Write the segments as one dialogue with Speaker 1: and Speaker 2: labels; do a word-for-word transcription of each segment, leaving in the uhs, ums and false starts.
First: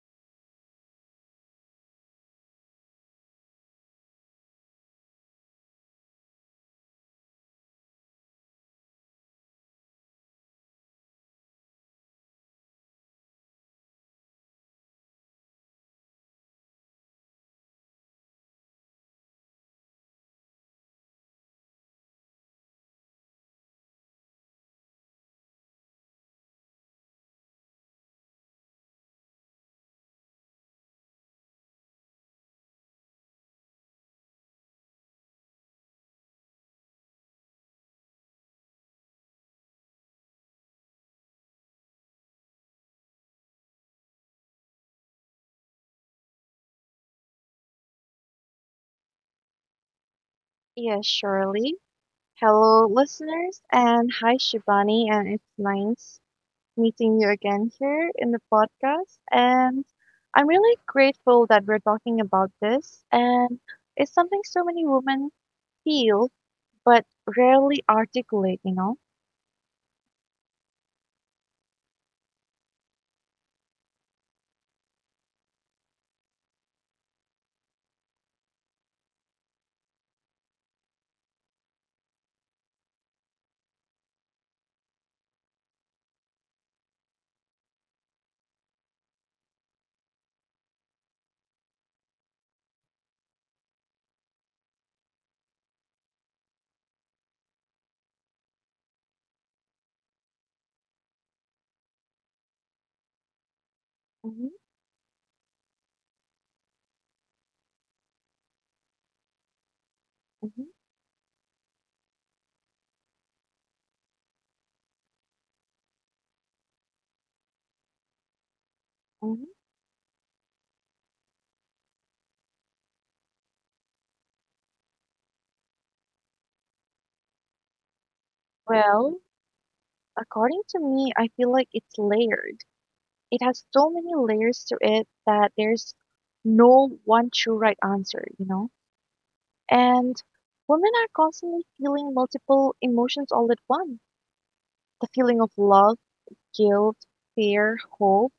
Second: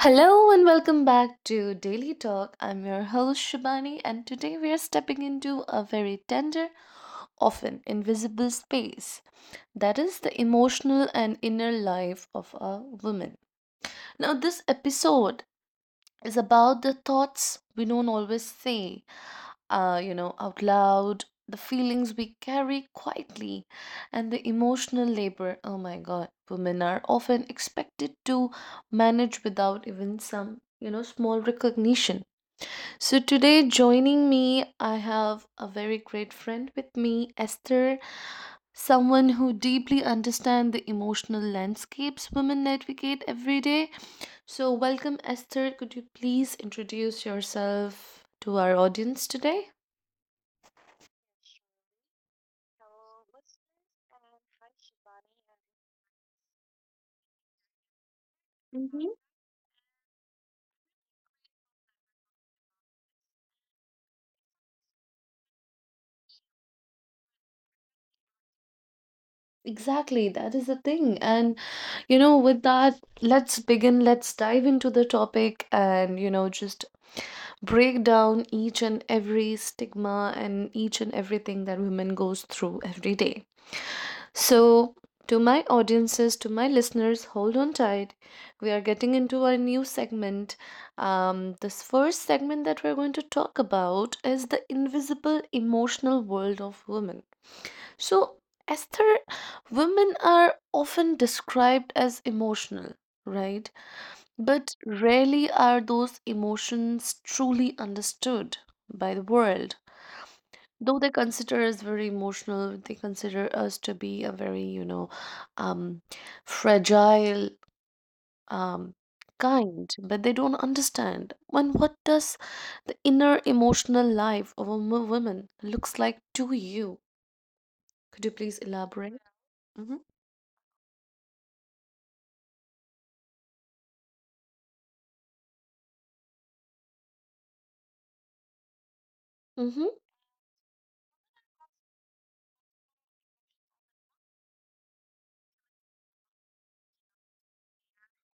Speaker 1: Hello and welcome back to Daily Talk. I'm your host Shubani, and today we are stepping into a very tender, often invisible space that is the emotional and inner life of a woman. Now, this episode is about the thoughts we don't always say, uh, you know, out loud, the feelings we carry quietly, and the emotional labor. Oh my God, women are often expected to manage without even some, you know, small recognition. So today, joining me, I have a very great friend with me, Esther. Someone who deeply understands the emotional landscapes women navigate every day. So, welcome, Esther. Could you please introduce yourself to our audience today?
Speaker 2: Yeah, surely. Hello, listeners, and hi, Shivani, and it's nice meeting you again here in the
Speaker 1: Mhm.
Speaker 2: podcast. And I'm really grateful that we're talking about this, and it's something so many women feel but rarely articulate, you know?
Speaker 1: Exactly, that is the thing. And you know, with that, let's begin, let's dive into the topic and you know, just break down each and every stigma and each and everything that women goes through every day. So, to my audiences, to my listeners, hold on tight. We are getting into our new segment. Um, this first segment that we're going to talk about is the invisible emotional world of women. So, Esther, women are often described as emotional, right?
Speaker 2: hmm
Speaker 1: But rarely are those emotions truly understood by the world.
Speaker 2: hmm
Speaker 1: Though they consider us very emotional, they consider us to be a very, you know, um, fragile, um,
Speaker 2: hmm
Speaker 1: kind, but they don't understand. And what does the inner emotional life of a mo- woman looks like to you? Could you please
Speaker 2: Well,
Speaker 1: elaborate?
Speaker 2: according to me, I feel like it's layered. It has so many layers to it that there's no one true right answer, you know?
Speaker 1: Mm-hmm.
Speaker 2: And women are constantly feeling multiple emotions all at once. The feeling of love, guilt, fear, hope,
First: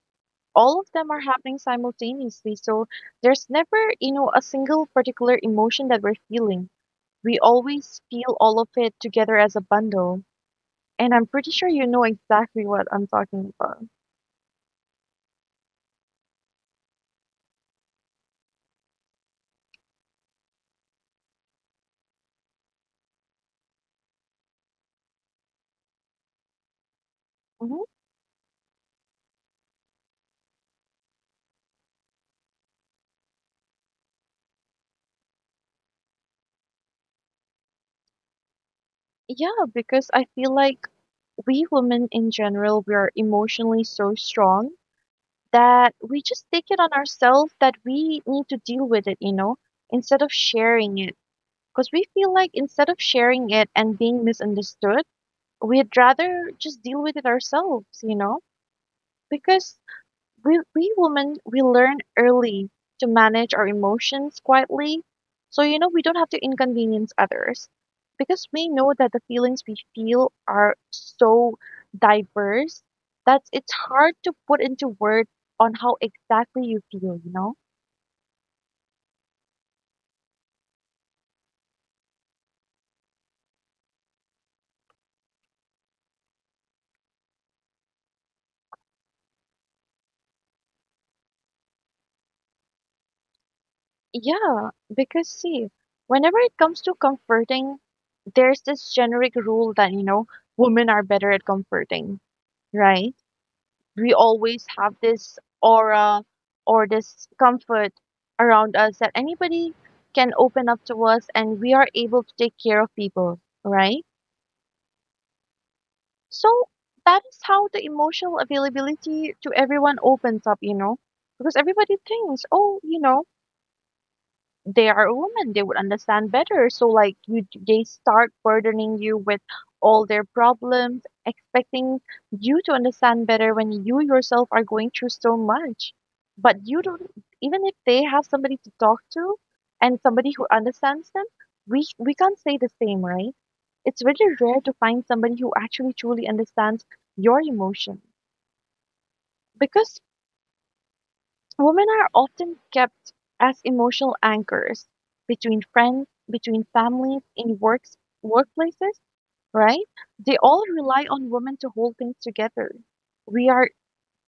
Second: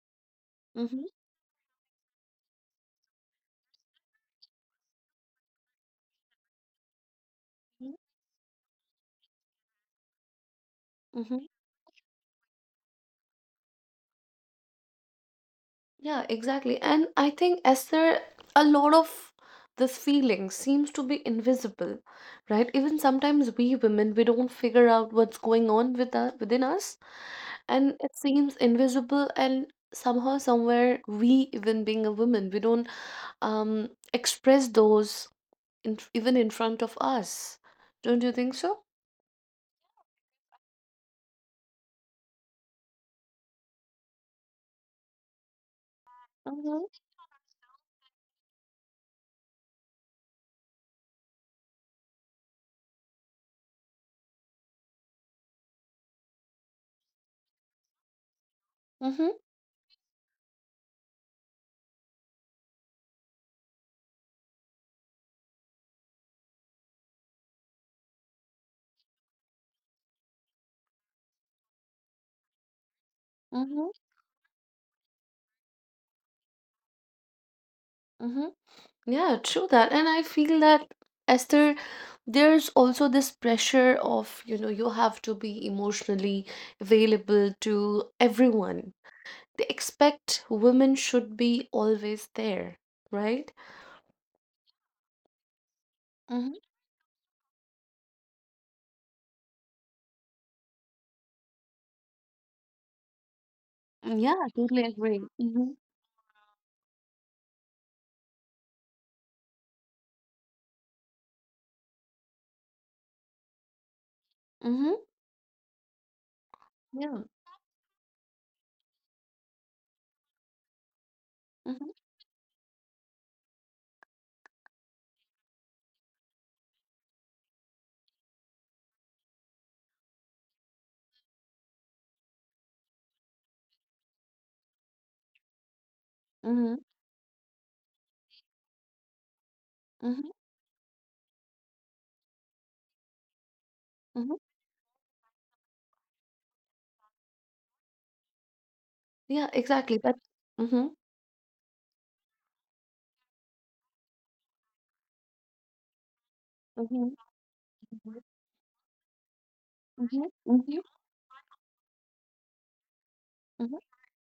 Speaker 2: all of
Speaker 1: Mhm,
Speaker 2: them are happening simultaneously. So there's never, you know, a single particular emotion that we're feeling. We
Speaker 1: mhm,
Speaker 2: always feel all of it together as a bundle. And I'm
Speaker 1: mhm.
Speaker 2: pretty sure you know exactly what I'm talking about.
Speaker 1: Yeah, exactly. And I think, Esther, a lot of this feeling seems to be invisible, right? Even sometimes we women, we don't figure out what's going on with us, within us,
Speaker 2: hmm
Speaker 1: and it seems invisible and somehow somewhere we, even being a woman, we don't um express those in, even in front of us. Don't you think so?
Speaker 2: Yeah, because I feel like we women in general, we are emotionally so strong that we just take it
Speaker 1: Mm-hmm.
Speaker 2: on ourselves that we need to deal with it, you know, instead of sharing it. Because we feel like instead of sharing it and being misunderstood, we'd rather just deal with it ourselves, you know,
Speaker 1: Mm-hmm.
Speaker 2: because we, we women, we learn early to manage our emotions quietly. So, you know, we don't have to inconvenience others because we know that the feelings we feel are so diverse that it's hard to put into words on how exactly you feel, you know?
Speaker 1: Mm-hmm. Yeah, true that. And I feel that, Esther, there's also this pressure of, you know, you have to be emotionally available to everyone. They expect women should be always there, right?
Speaker 2: Yeah, because see, whenever it
Speaker 1: Hmm.
Speaker 2: comes to comforting, there's this generic rule that, you know, women are better at comforting, right? We
Speaker 1: Yeah, I
Speaker 2: always
Speaker 1: totally
Speaker 2: have
Speaker 1: agree.
Speaker 2: this
Speaker 1: Mm-hmm.
Speaker 2: aura or this comfort around us that anybody can open up to us and we are able to take care of people, right?
Speaker 1: Mm-hmm.
Speaker 2: So that
Speaker 1: Yeah.
Speaker 2: is how the emotional availability to everyone opens up, you know, because
Speaker 1: Mm-hmm.
Speaker 2: everybody thinks, oh, you know, they are women, they would understand better, so like you, they start burdening you with all their problems, expecting you to understand better when you yourself are going through so much, but
Speaker 1: Mm-hmm.
Speaker 2: you don't. Even if they have somebody to talk to and
Speaker 1: Mm-hmm.
Speaker 2: somebody who understands them, we we can't say the same, right? It's
Speaker 1: Mm-hmm.
Speaker 2: really rare to find somebody who actually truly understands your emotion,
Speaker 1: Yeah, exactly.
Speaker 2: because
Speaker 1: But mm-hmm.
Speaker 2: women are often kept as emotional anchors between friends, between
Speaker 1: Mm-hmm.
Speaker 2: families, in works workplaces, right? They
Speaker 1: Mm-hmm.
Speaker 2: all rely on women to hold things together. We are
Speaker 1: Mm-hmm.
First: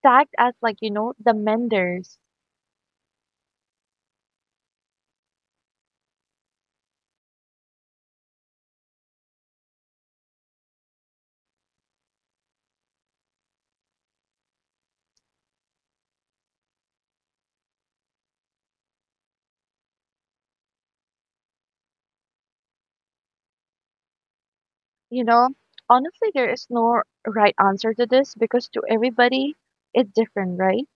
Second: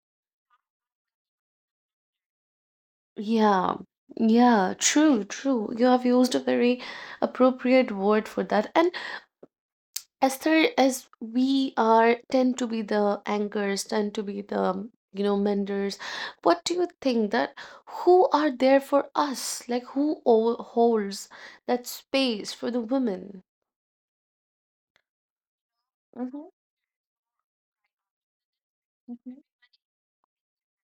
Speaker 2: tagged as, like, you know, the menders,
Speaker 1: Yeah, yeah, true, true. You have used a very appropriate word for that. And as far as we are tend to be the anchors, tend to be the, you know, menders, what do you think that who are there for us? Like who o- holds that space for the women?
Speaker 2: you know. Honestly,
Speaker 1: Mm-hmm,
Speaker 2: there is no right answer to this because to
Speaker 1: mm-hmm,
Speaker 2: everybody it's different, right?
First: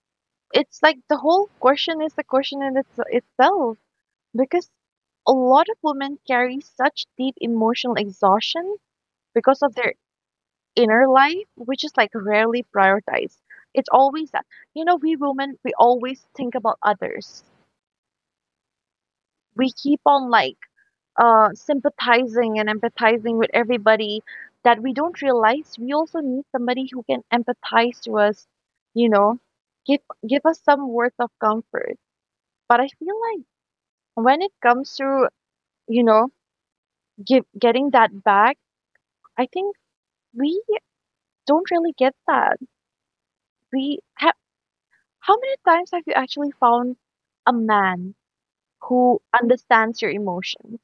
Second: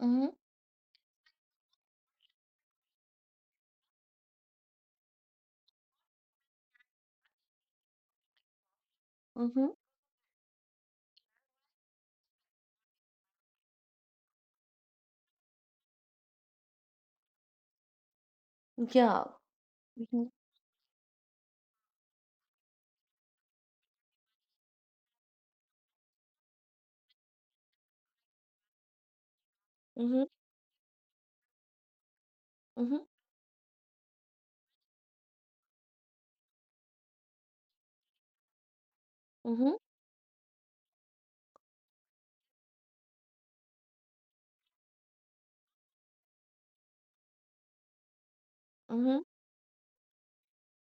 Speaker 1: mm-hmm,
Speaker 2: It's like the whole question is a question in its, itself, because a lot of women carry such deep emotional exhaustion because
Speaker 1: mm-hmm.
Speaker 2: of their inner life, which is like rarely prioritized. It's always that. You know, we women, we always think about others.
Speaker 1: Yeah.
Speaker 2: We keep
Speaker 1: Mm-hmm,
Speaker 2: on like uh, sympathizing and empathizing with everybody that we don't realize we also need somebody who can empathize to us, you know, give
Speaker 1: mm-hmm,
Speaker 2: give us some worth of comfort. But I
Speaker 1: mm-hmm,
Speaker 2: feel like when it comes to, you know, give, getting that back, I
Speaker 1: mm-hmm,
Speaker 2: think we don't really get that. We have How many times have you actually found a man
Speaker 1: mm-hmm.
Speaker 2: who understands your emotions?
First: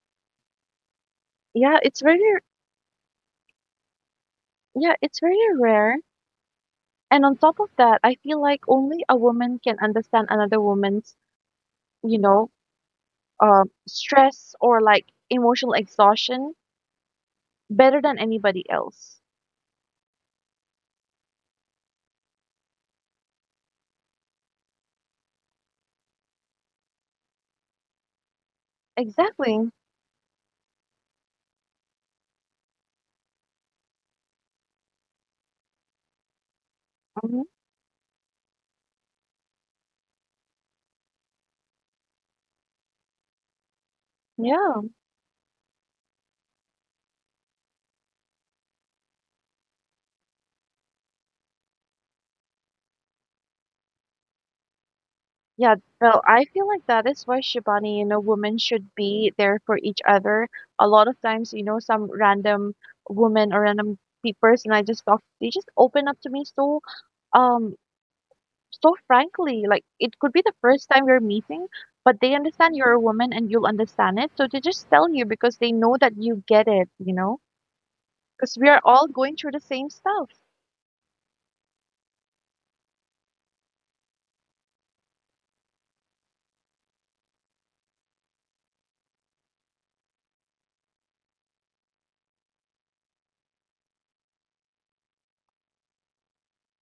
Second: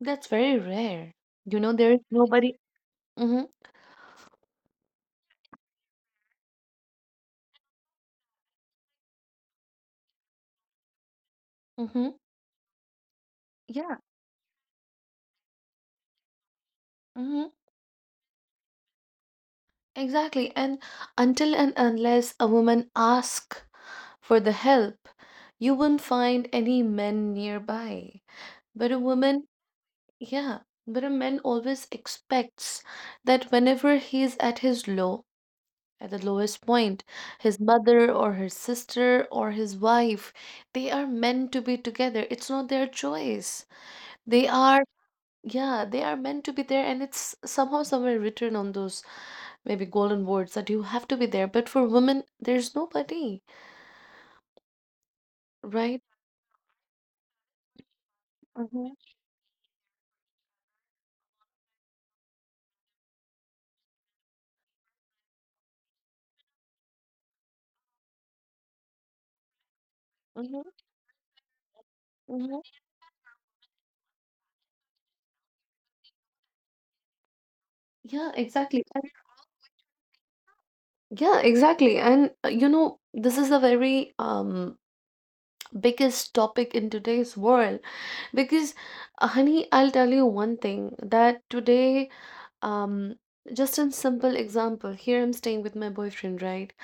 Speaker 1: That's very rare. You know,
Speaker 2: Yeah,
Speaker 1: there is
Speaker 2: it's very
Speaker 1: nobody. Mm-hmm,
Speaker 2: yeah, it's very rare. And on top of that, I feel like only a woman can understand another woman's,
Speaker 1: mm-hmm.
Speaker 2: you know, um,
Speaker 1: Yeah.
Speaker 2: stress or like emotional exhaustion
Speaker 1: Hmm.
Speaker 2: better than anybody else.
Speaker 1: Exactly. And until and unless a woman asks for the help, you won't find any men nearby. But a woman,
Speaker 2: Exactly.
Speaker 1: yeah, but a man always expects that whenever he's at his low, at the lowest point,
Speaker 2: hmm
Speaker 1: his mother or his sister or his wife, they are meant to be together. It's not their choice. They
Speaker 2: Yeah.
Speaker 1: are, yeah, they are meant to be there, and it's somehow somewhere written on those maybe golden words that you have to be there. But for women, there's nobody,
Speaker 2: Yeah,
Speaker 1: right?
Speaker 2: though I feel like that is why, Shibani, you know, women
Speaker 1: Mm-hmm.
Speaker 2: should be there for each other. A lot of times, you know, some random woman or random pe- person I just talk, they just open up to me so, um, so frankly, like it could be the
Speaker 1: Mm-hmm.
Speaker 2: first time you're meeting, but they understand
Speaker 1: Mm-hmm.
Speaker 2: you're a woman and you'll understand it. So they just tell you because they know that you get it, you know,
Speaker 1: Yeah,
Speaker 2: because we are
Speaker 1: exactly.
Speaker 2: all
Speaker 1: And
Speaker 2: going through the same stuff.
Speaker 1: yeah, exactly. And uh, you know, this is a very um biggest topic in today's world because, uh, honey, I'll tell you one thing that today, um, just a simple example. Here I'm staying with my boyfriend, right?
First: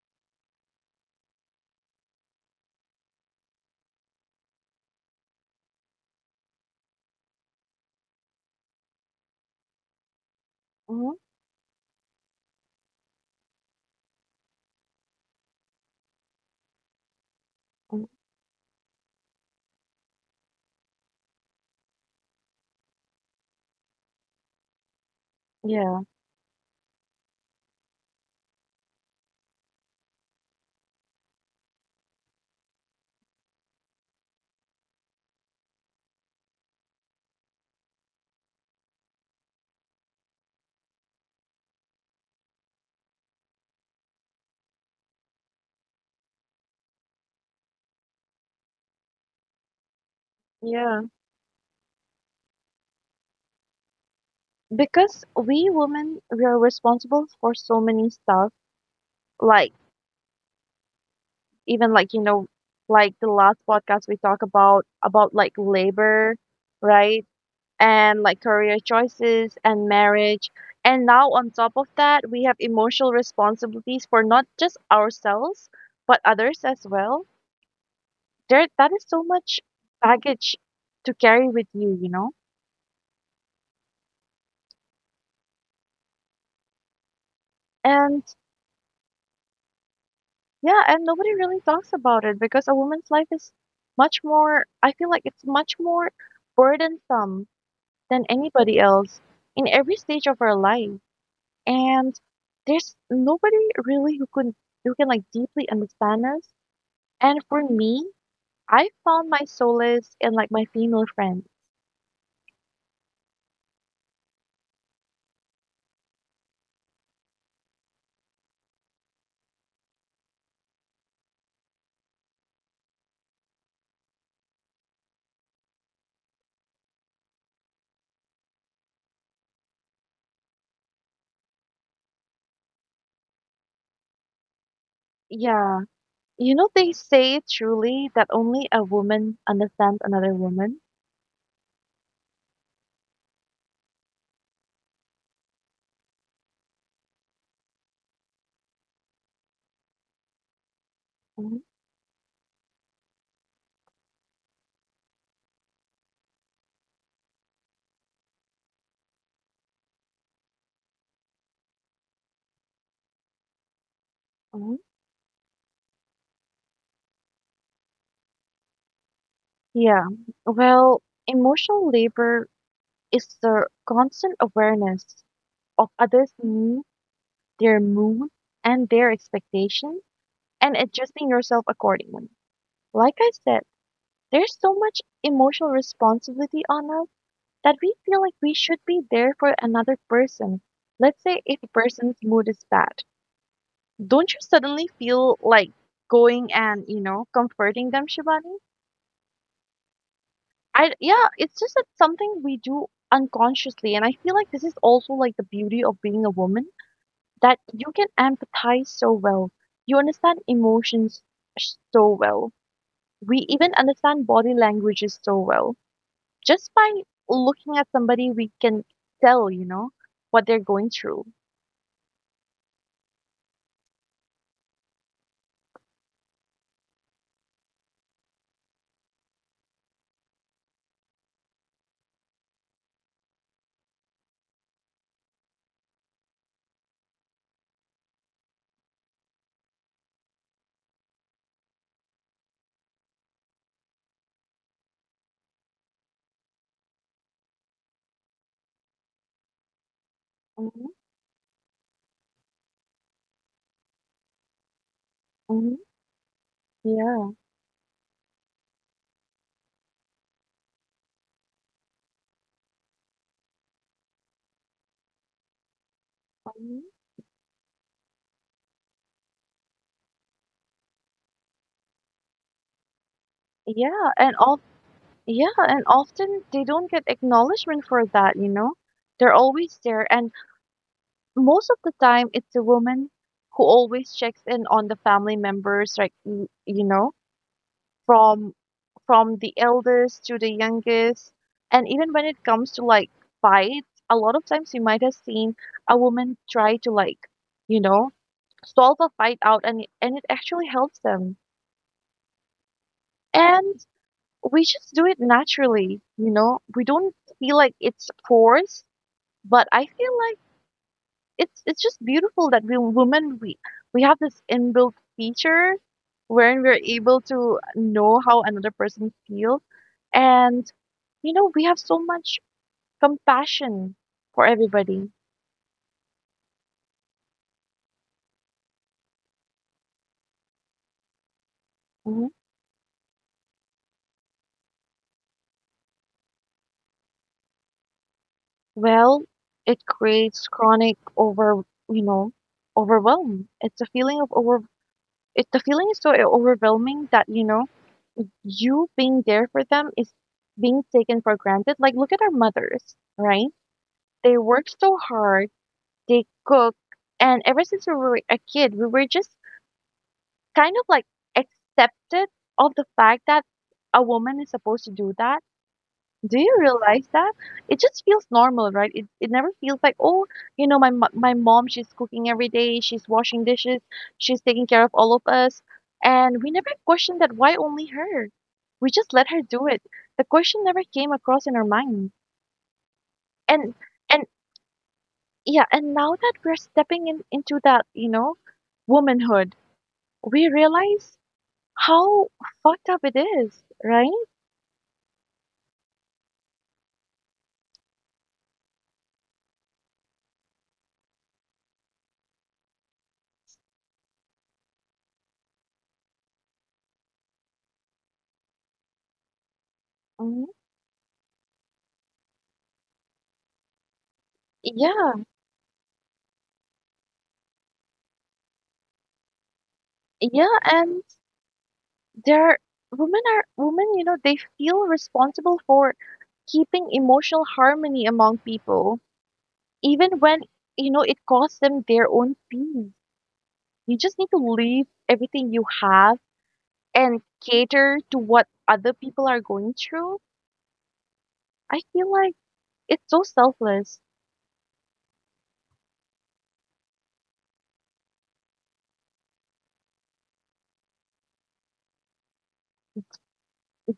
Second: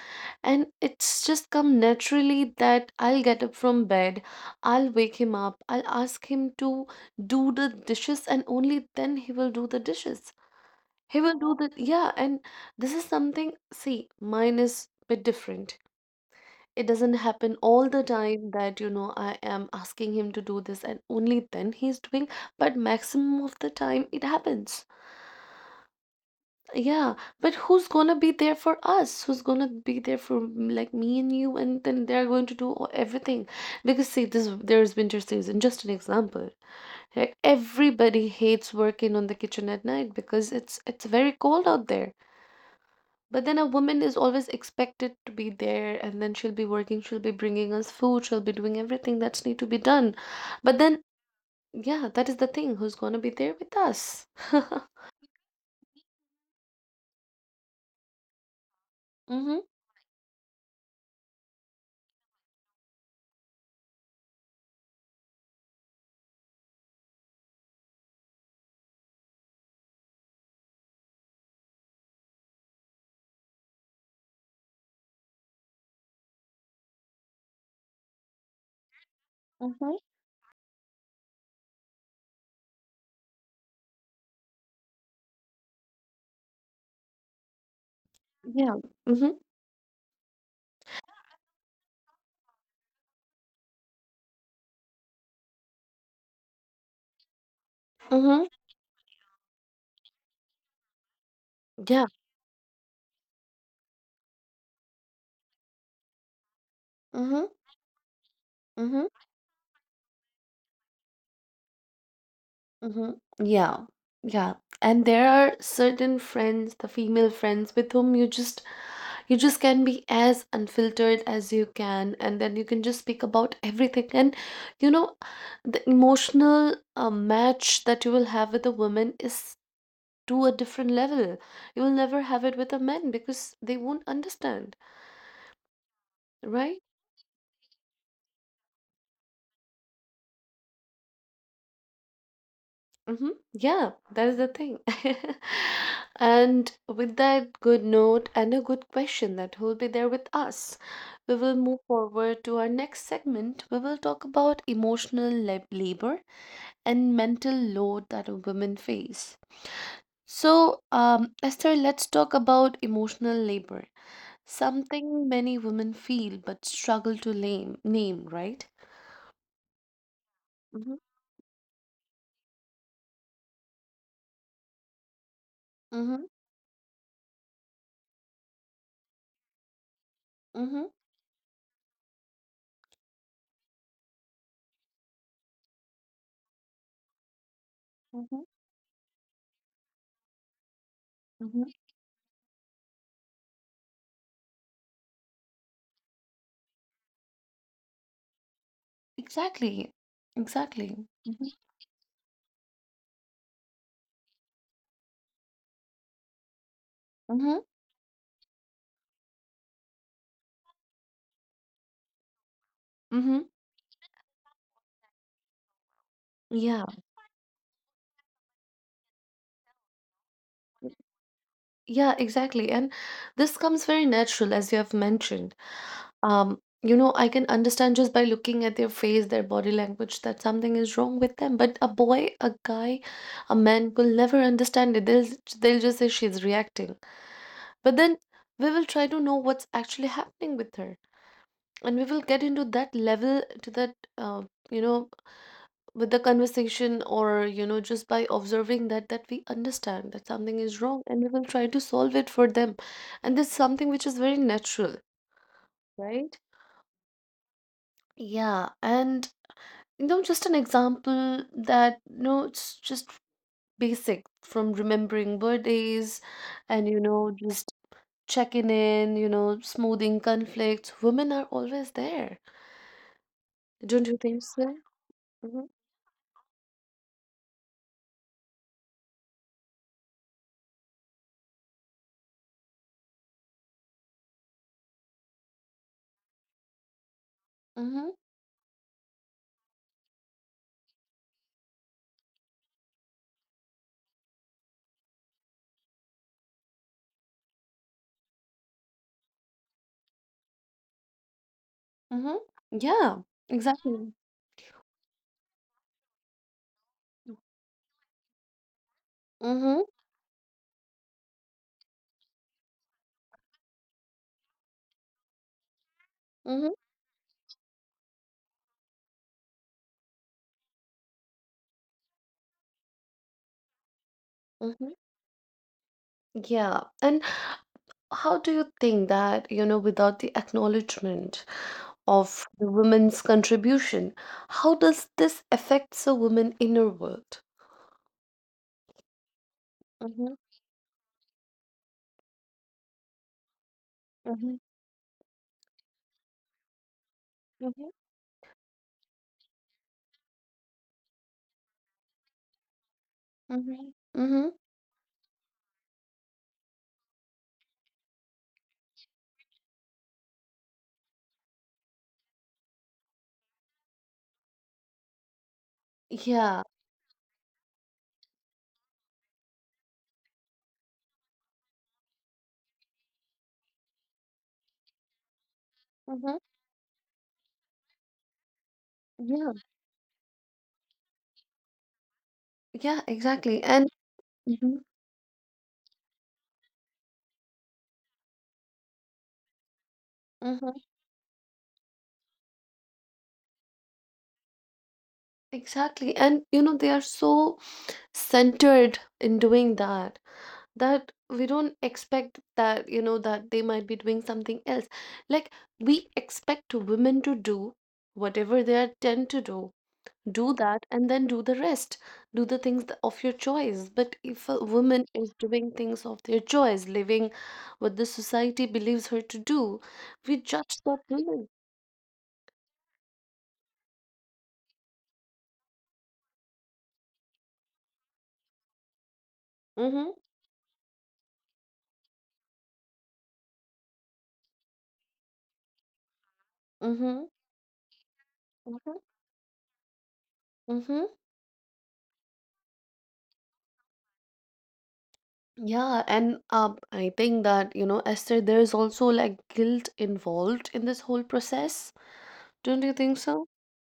Speaker 1: And it's just come naturally that I'll get up from bed, I'll wake him up, I'll ask him to do the dishes, and only then he will do the dishes.
Speaker 2: Mm-hmm.
Speaker 1: He will do the, yeah, and this is something, see, mine is bit different. It doesn't happen all the
Speaker 2: Mm-hmm.
Speaker 1: time that, you know, I am asking him to do this and only then he's doing, but maximum of the time it happens.
Speaker 2: Yeah,
Speaker 1: Yeah, but who's gonna be there for us? Who's gonna be there for m- like me and you? And then they're going to do all- everything because see, this there's winter season. Just an example, right? Everybody hates working on the kitchen at night because it's it's very cold out there. But then a woman is always expected to be there, and then she'll be working. She'll be bringing us food. She'll be doing everything that's need to be done. But
Speaker 2: yeah.
Speaker 1: then, yeah, that is the thing. Who's gonna be there with us?
Speaker 2: Because we women, we are responsible for so many stuff,
Speaker 1: Mm-hmm.
Speaker 2: like, even, like, you know, like the last podcast we talk about about like labor, right? And like career choices and marriage, and now on top of that we have emotional responsibilities for not just ourselves but others as well. There, that is so much
Speaker 1: Mm-hmm.
Speaker 2: baggage to carry with you, you know? And
Speaker 1: Yeah. Mm-hmm.
Speaker 2: yeah, and nobody really talks about it because a woman's life is much more I feel like it's much more burdensome than
Speaker 1: Mm-hmm.
Speaker 2: anybody else in every stage of our life. And there's nobody really who can who can like deeply understand us. And
Speaker 1: Mhm,
Speaker 2: for me, I
Speaker 1: mhm,
Speaker 2: found my solace in, like, my female friends.
Speaker 1: mhm. Yeah, yeah. And there are certain friends, the female friends, with whom you just you just can be as unfiltered as you can, and then you can just speak about everything. And you know, the emotional uh, match that you will have with a woman is to a different level. You will never have it with a man because they won't understand,
Speaker 2: Yeah. You know,
Speaker 1: right?
Speaker 2: they say truly that only a woman understands another woman.
Speaker 1: Mm-hmm. Yeah, that is the thing. And with that good note and a good question that will be there with us, we will
Speaker 2: Mhm,
Speaker 1: move forward to our next segment. We will talk about emotional lab labor and mental load that women face. So, um, Esther, let's talk about emotional labor,
Speaker 2: mhm.
Speaker 1: something many women feel but struggle to name, name, right?
Speaker 2: Yeah.
Speaker 1: Mm-hmm.
Speaker 2: Well, emotional labor is the constant awareness of
Speaker 1: Mm-hmm.
Speaker 2: others' needs, their mood, and their expectations, and
Speaker 1: Mm-hmm.
Speaker 2: adjusting yourself accordingly. Like I said, there's so much emotional responsibility on us that we feel like we should be there for another person. Let's say if
Speaker 1: Mm-hmm.
Speaker 2: a person's mood is bad, don't you suddenly feel like going and, you know, comforting them, Shivani?
Speaker 1: Exactly.
Speaker 2: I
Speaker 1: Exactly.
Speaker 2: Yeah,
Speaker 1: Mm-hmm.
Speaker 2: it's just that something we do unconsciously, and I feel like this is also like the beauty of being a woman, that
Speaker 1: Mm-hmm.
Speaker 2: you can empathize so well. You understand emotions so well, we
Speaker 1: Mm-hmm.
Speaker 2: even understand body languages so well. Just
Speaker 1: Yeah.
Speaker 2: by looking at somebody, we can tell, you know, what they're going through.
Speaker 1: Yeah, exactly. And this comes very natural, as you have mentioned. Um, you know, I can understand just by looking at their face, their body language, that something is wrong with them. But a boy, a guy, a man will never understand it. They'll they'll just say she's reacting. But then we will try to know what's actually happening with her, and we will get into that level to that uh, you know, with the conversation or you know just by observing that that we understand that something is
Speaker 2: hmm
Speaker 1: wrong and we will try to solve it for them, and this is something which is very natural,
Speaker 2: hmm
Speaker 1: right?
Speaker 2: Yeah.
Speaker 1: Yeah, and you know just an example that you know it's just basic from remembering birthdays and
Speaker 2: hmm
Speaker 1: you know just checking in, you know, smoothing conflicts, women are always there, don't you
Speaker 2: Yeah.
Speaker 1: think
Speaker 2: And
Speaker 1: so?
Speaker 2: all, yeah.
Speaker 1: Mm-hmm,
Speaker 2: And often they don't get acknowledgement for that, you know, they're always there. And most of the time, it's the woman who always checks in on the family members, like, y- you know,
Speaker 1: mm-hmm,
Speaker 2: from from the eldest to the youngest. And even when it comes to like fights, a lot of times you might have seen a woman try to, like, you know, solve a fight out, and it- and it actually helps them.
Speaker 1: mm-hmm. Yeah,
Speaker 2: And
Speaker 1: exactly.
Speaker 2: we just do it naturally, you know. We don't feel like it's forced, but
Speaker 1: Mm-hmm.
Speaker 2: I feel like it's it's just beautiful that we women we we have this inbuilt feature wherein
Speaker 1: Mm-hmm.
Speaker 2: we're able to know how another person feels, and you know we have so much compassion for
Speaker 1: Mm-hmm.
Speaker 2: everybody.
Speaker 1: Yeah, and how do you think that, you know, without the acknowledgement
Speaker 2: Mhm.
Speaker 1: of the women's contribution, how does this affects a woman inner world?
Speaker 2: Well, it
Speaker 1: Mm-hmm,
Speaker 2: creates chronic over you know, overwhelm. It's a feeling of
Speaker 1: mm-hmm,
Speaker 2: over it, the feeling is so overwhelming that, you know,
Speaker 1: mm-hmm,
Speaker 2: you being there for them is being taken for granted, like look at our mothers, right?
Speaker 1: mm-hmm,
Speaker 2: They
Speaker 1: mm-hmm.
Speaker 2: work so hard, they cook. And ever since we were a kid, we were just kind of like accepted of the fact that a woman is supposed to do that. Do you
Speaker 1: Yeah,
Speaker 2: realize that? It just feels normal, right? It, it never feels like, oh, you know, my mo- my mom, she's cooking every day, she's washing dishes, she's taking care of all of us.
Speaker 1: mm-hmm,
Speaker 2: And we never questioned that, why only her? We just let her
Speaker 1: yeah.
Speaker 2: do it. The question never came across in our mind.
Speaker 1: Yeah, exactly.
Speaker 2: And
Speaker 1: And
Speaker 2: and
Speaker 1: mhm.
Speaker 2: Yeah, and now that we're stepping in, into that, you know, womanhood, we
Speaker 1: Mm-hmm.
Speaker 2: realize how fucked up it is, right?
Speaker 1: Exactly. And you know, they are so centered in doing that. That we don't expect that you know that they might be doing something else, like we expect women to do whatever they are tend to do, do
Speaker 2: Mhm.
Speaker 1: that and then do the rest, do the things th- of your choice, but if a woman
Speaker 2: Yeah,
Speaker 1: is doing things of their choice living what the society believes her to do, we
Speaker 2: yeah,
Speaker 1: judge that
Speaker 2: and
Speaker 1: woman.
Speaker 2: there, women are women. You know, they feel responsible for keeping emotional harmony among people,
Speaker 1: Mm-hmm,
Speaker 2: even when, you know, it costs them their own peace. You just need to leave everything you have and
Speaker 1: mm-hmm,
Speaker 2: cater to what other
Speaker 1: mm-hmm,
Speaker 2: people are going through.
Speaker 1: mm-hmm.
Speaker 2: I feel like it's so selfless.
Speaker 1: Yeah, and um, I think that you know Esther there's also like guilt involved in this whole process. Don't you think so?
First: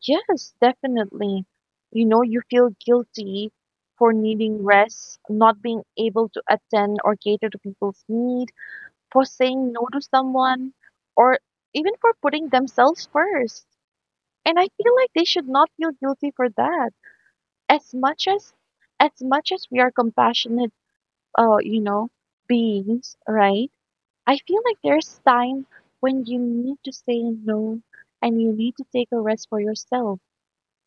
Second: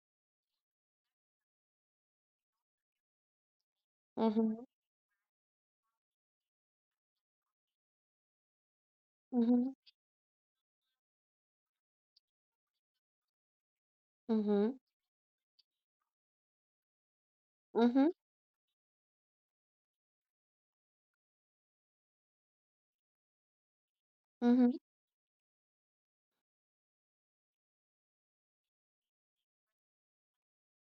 Speaker 2: Yes, definitely. You know, you feel guilty for needing
Speaker 1: Mhm.
Speaker 2: rest, not being able to attend or cater to people's need, for
Speaker 1: Mhm.
Speaker 2: saying no to someone, or even for putting themselves first. And I
Speaker 1: Mhm.
Speaker 2: feel like they should not feel guilty for that. As
Speaker 1: Mhm.
Speaker 2: much as as much as we are compassionate, uh, you know, beings, right? I feel
Speaker 1: Mhm.
Speaker 2: like there's time when you need to say no and you need to take a rest for yourself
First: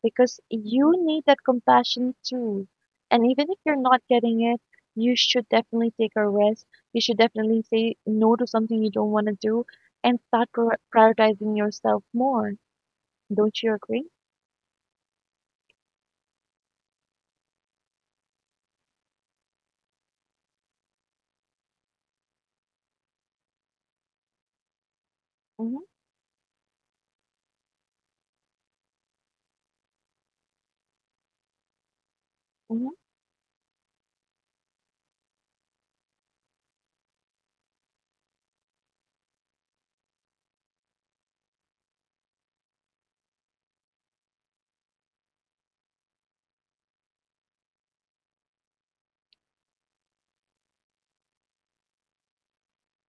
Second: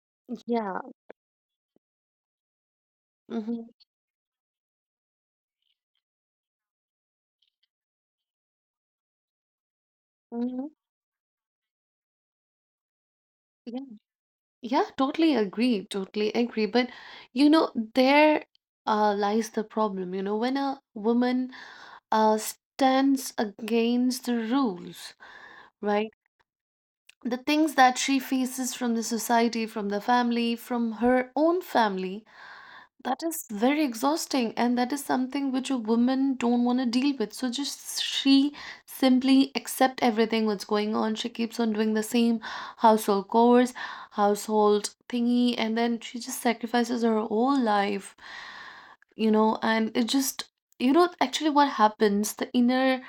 Speaker 2: because
Speaker 1: Yeah.
Speaker 2: you need that compassion too. And even if
Speaker 1: Mhm.
Speaker 2: you're not getting it, you should definitely take a rest. You should definitely say no to something you don't want to do and start
Speaker 1: Mhm.
Speaker 2: pro- prioritizing yourself more. Don't you
Speaker 1: Yeah.
Speaker 2: agree?
Speaker 1: Yeah, totally agree. Totally agree. But you know, there uh, lies the problem. You know, when a woman uh, stands against the rules,
Speaker 2: Mm-hmm,
Speaker 1: right? The things that she faces from the society, from the family, from her own family,
Speaker 2: mm-hmm,
Speaker 1: that is very exhausting, and that is something which a woman don't want to deal with. So just she simply accept everything what's going on. She keeps on doing the same household chores, household thingy, and then she just sacrifices her whole life, you know. And it just, you know, actually what happens, the inner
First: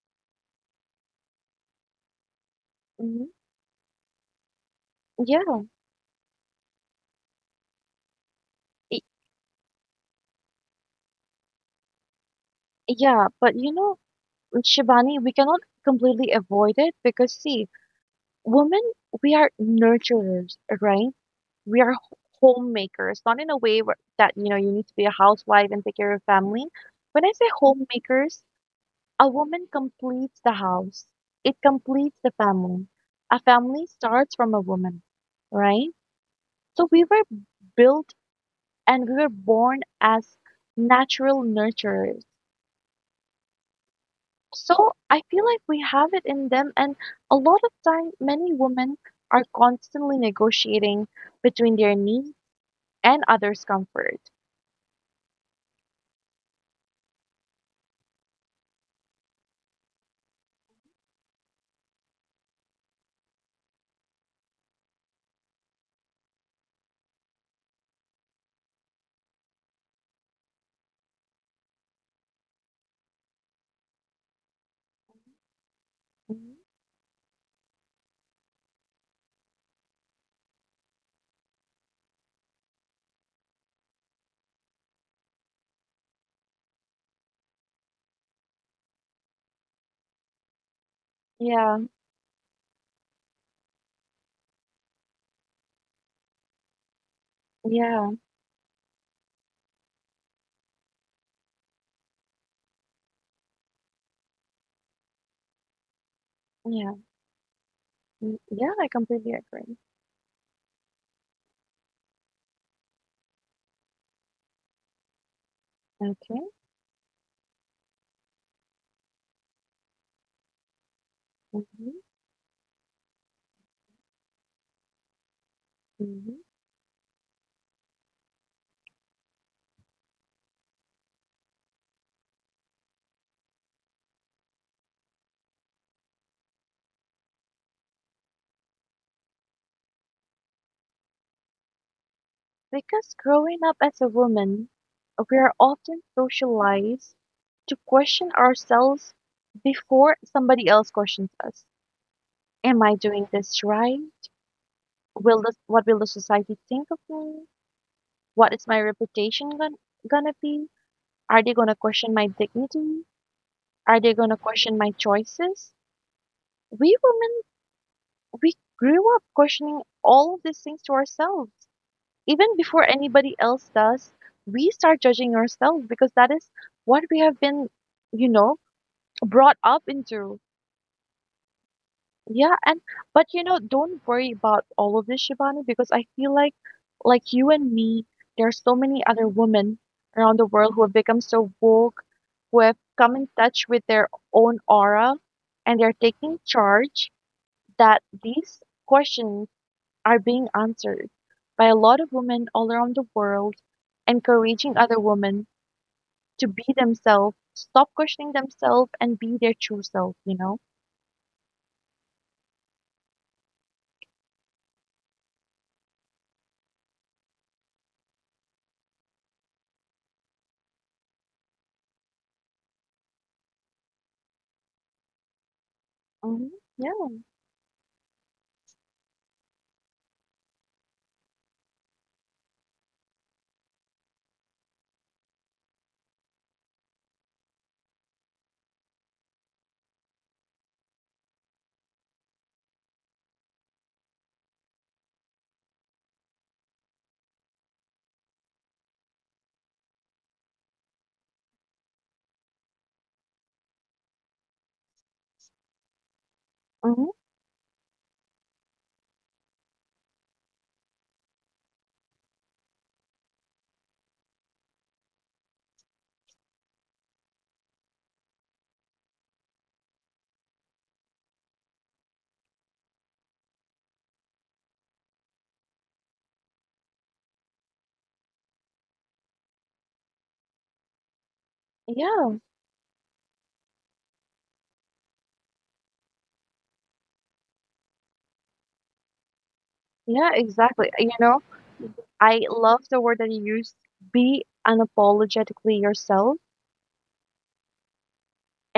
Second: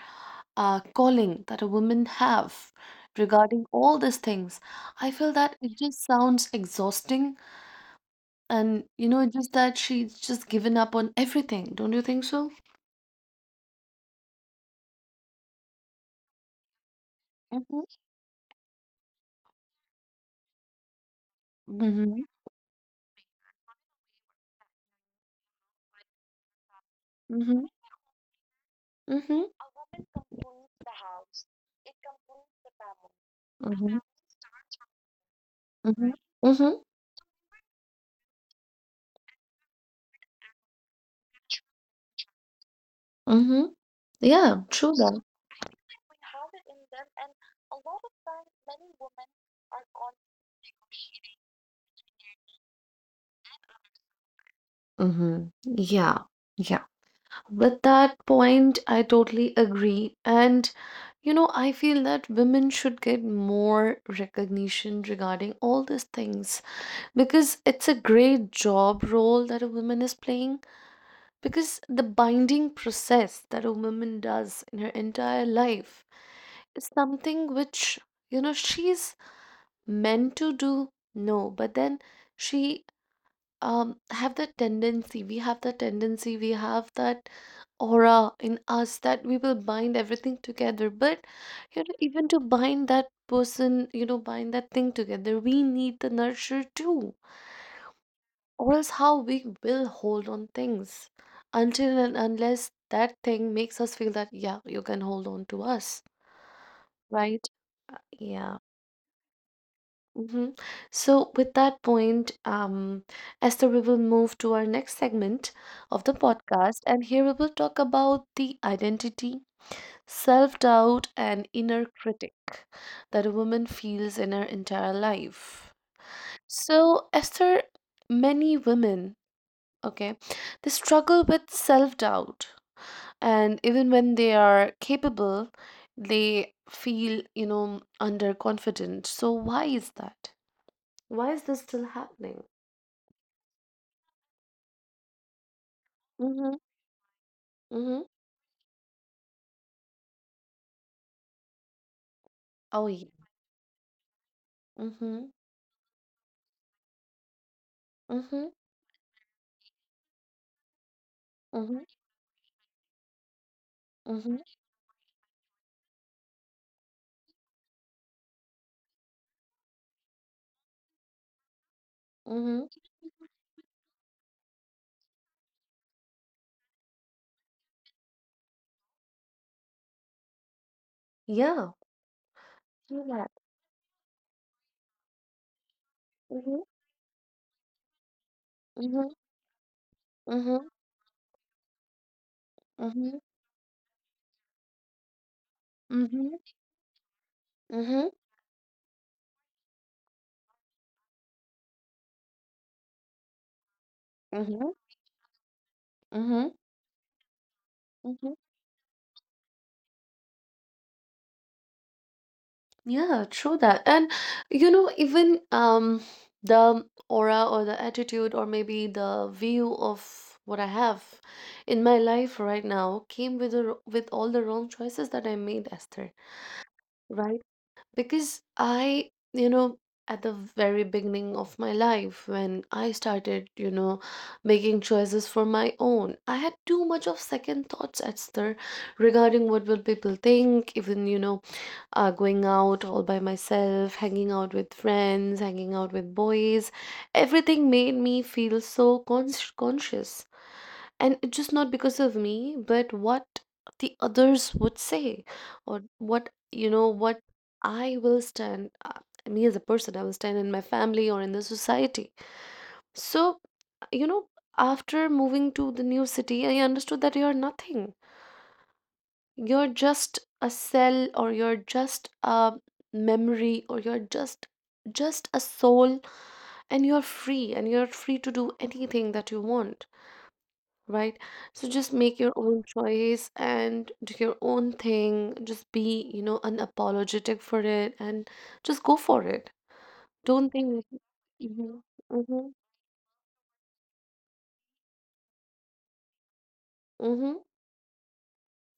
Speaker 1: uh, calling that a woman have
Speaker 2: mm-hmm.
Speaker 1: regarding all these things, I feel that
Speaker 2: Yeah,
Speaker 1: it just sounds exhausting and,
Speaker 2: y-
Speaker 1: you know, just that she's just given up on everything. Don't you think so?
Speaker 2: yeah. But you know, Shivani, we cannot completely avoid it because, see,
Speaker 1: Mhm.
Speaker 2: women, we are nurturers, right? we are h-
Speaker 1: Mm-hmm.
Speaker 2: homemakers, not in a way where, that you know you need to be a housewife and take care of family. When I say
Speaker 1: Mm-hmm.
Speaker 2: homemakers, a
Speaker 1: Mm-hmm.
Speaker 2: woman completes the house. It completes the family. A family
Speaker 1: Mm-hmm.
Speaker 2: starts from a woman, right?
Speaker 1: Mm-hmm. Mm-hmm.
Speaker 2: So we were built and we were born as natural nurturers.
Speaker 1: Mm-hmm. Yeah, true
Speaker 2: So
Speaker 1: that.
Speaker 2: I feel like we have it in them, and a lot of time, many women are constantly negotiating between their needs and others' comfort.
Speaker 1: Mm-hmm. Yeah. Yeah. With that point, I totally agree. And, you know, I feel that women should get more recognition regarding all these things because it's a great job role that a woman is playing. Because the binding process that a woman does in her entire life
Speaker 2: Mm-hmm.
Speaker 1: is something which, you know, she's meant to do, no, but then she um have that tendency, we have that tendency, we have that aura in us that we will bind everything together. But
Speaker 2: Yeah,
Speaker 1: you know, even to bind that person, you know, bind that thing together, we need the nurture too,
Speaker 2: yeah,
Speaker 1: or else how we will hold on things until and unless that thing makes us feel that yeah you can hold on to us,
Speaker 2: yeah,
Speaker 1: right? Uh,
Speaker 2: mm,
Speaker 1: yeah.
Speaker 2: yeah, I completely agree.
Speaker 1: Hmm. So with that point, um Esther, we will move to our next segment of the
Speaker 2: Okay.
Speaker 1: podcast and here we will talk about the identity, self-doubt and inner
Speaker 2: hmm
Speaker 1: critic that a woman feels in her entire life.
Speaker 2: hmm
Speaker 1: So, Esther, many women, okay, they struggle with self doubt. And even when they are capable, they feel, you know, underconfident. So, why is that? Why is this still happening?
Speaker 2: Because growing up as a woman, we are often
Speaker 1: Mm-hmm.
Speaker 2: socialized to
Speaker 1: Mm-hmm.
Speaker 2: question ourselves before somebody else questions us. Am
Speaker 1: Oh,
Speaker 2: I
Speaker 1: yeah.
Speaker 2: doing this right?
Speaker 1: Mm-hmm.
Speaker 2: Will this, what will the society think of me?
Speaker 1: Mm-hmm.
Speaker 2: What is my reputation gon gonna be? Are they gonna
Speaker 1: Mm-hmm.
Speaker 2: question my dignity? Are they
Speaker 1: Mm-hmm.
Speaker 2: gonna question my choices? We women we grew up questioning all of these things to ourselves. Even
Speaker 1: Mm-hmm.
Speaker 2: before anybody else does, we start judging ourselves because that is what we have been, you know, brought up into.
Speaker 1: Yeah.
Speaker 2: Yeah, and
Speaker 1: Feel
Speaker 2: but
Speaker 1: that.
Speaker 2: you know, don't worry about all of this, Shivani, because I feel like
Speaker 1: Mm-hmm.
Speaker 2: like you and me, there are so many
Speaker 1: Mm-hmm.
Speaker 2: other women around the
Speaker 1: Mm-hmm.
Speaker 2: world who have become so woke, who have come
Speaker 1: Mm-hmm.
Speaker 2: in touch with their own aura, and they're
Speaker 1: Mm-hmm.
Speaker 2: taking charge that
Speaker 1: Mm-hmm.
Speaker 2: these questions are being answered by a lot of women all around the world, encouraging other women to
Speaker 1: Mm-hmm.
Speaker 2: be themselves, stop questioning
Speaker 1: Mm-hmm.
Speaker 2: themselves, and be their true self, you know?
Speaker 1: Yeah, true that. And you know, even um the aura or the attitude or maybe the view of what I have in my life right now came with the, with all the wrong choices that I made, Esther,
Speaker 2: Hmm. Yeah.
Speaker 1: right? Because I, you know, at the very beginning of my life, when I started, you know, making choices for my own, I had too much of second thoughts, Esther, regarding what will people think, even, you know, uh, going out all by myself, hanging out with friends, hanging out with boys. Everything made me feel so con- conscious, and it's just not because of me but what the others would say, or what, you know,
Speaker 2: Hmm.
Speaker 1: what I will stand uh, me as a person, I will stand in my family or in the society. So, you know, after moving to the new city, I understood that you're nothing. You're just a cell, or you're just a memory, or you're just just a soul. And you're free, and you're free to do anything that you want, right? So just make your
Speaker 2: Yeah.
Speaker 1: own choice and do your own thing. Just be, you know, unapologetic for it, and just go for it.
Speaker 2: Yeah,
Speaker 1: Don't think.
Speaker 2: exactly. You know,
Speaker 1: Mm-hmm,
Speaker 2: I
Speaker 1: mm-hmm,
Speaker 2: love the word that you used: be unapologetically yourself.
Speaker 1: mm-hmm,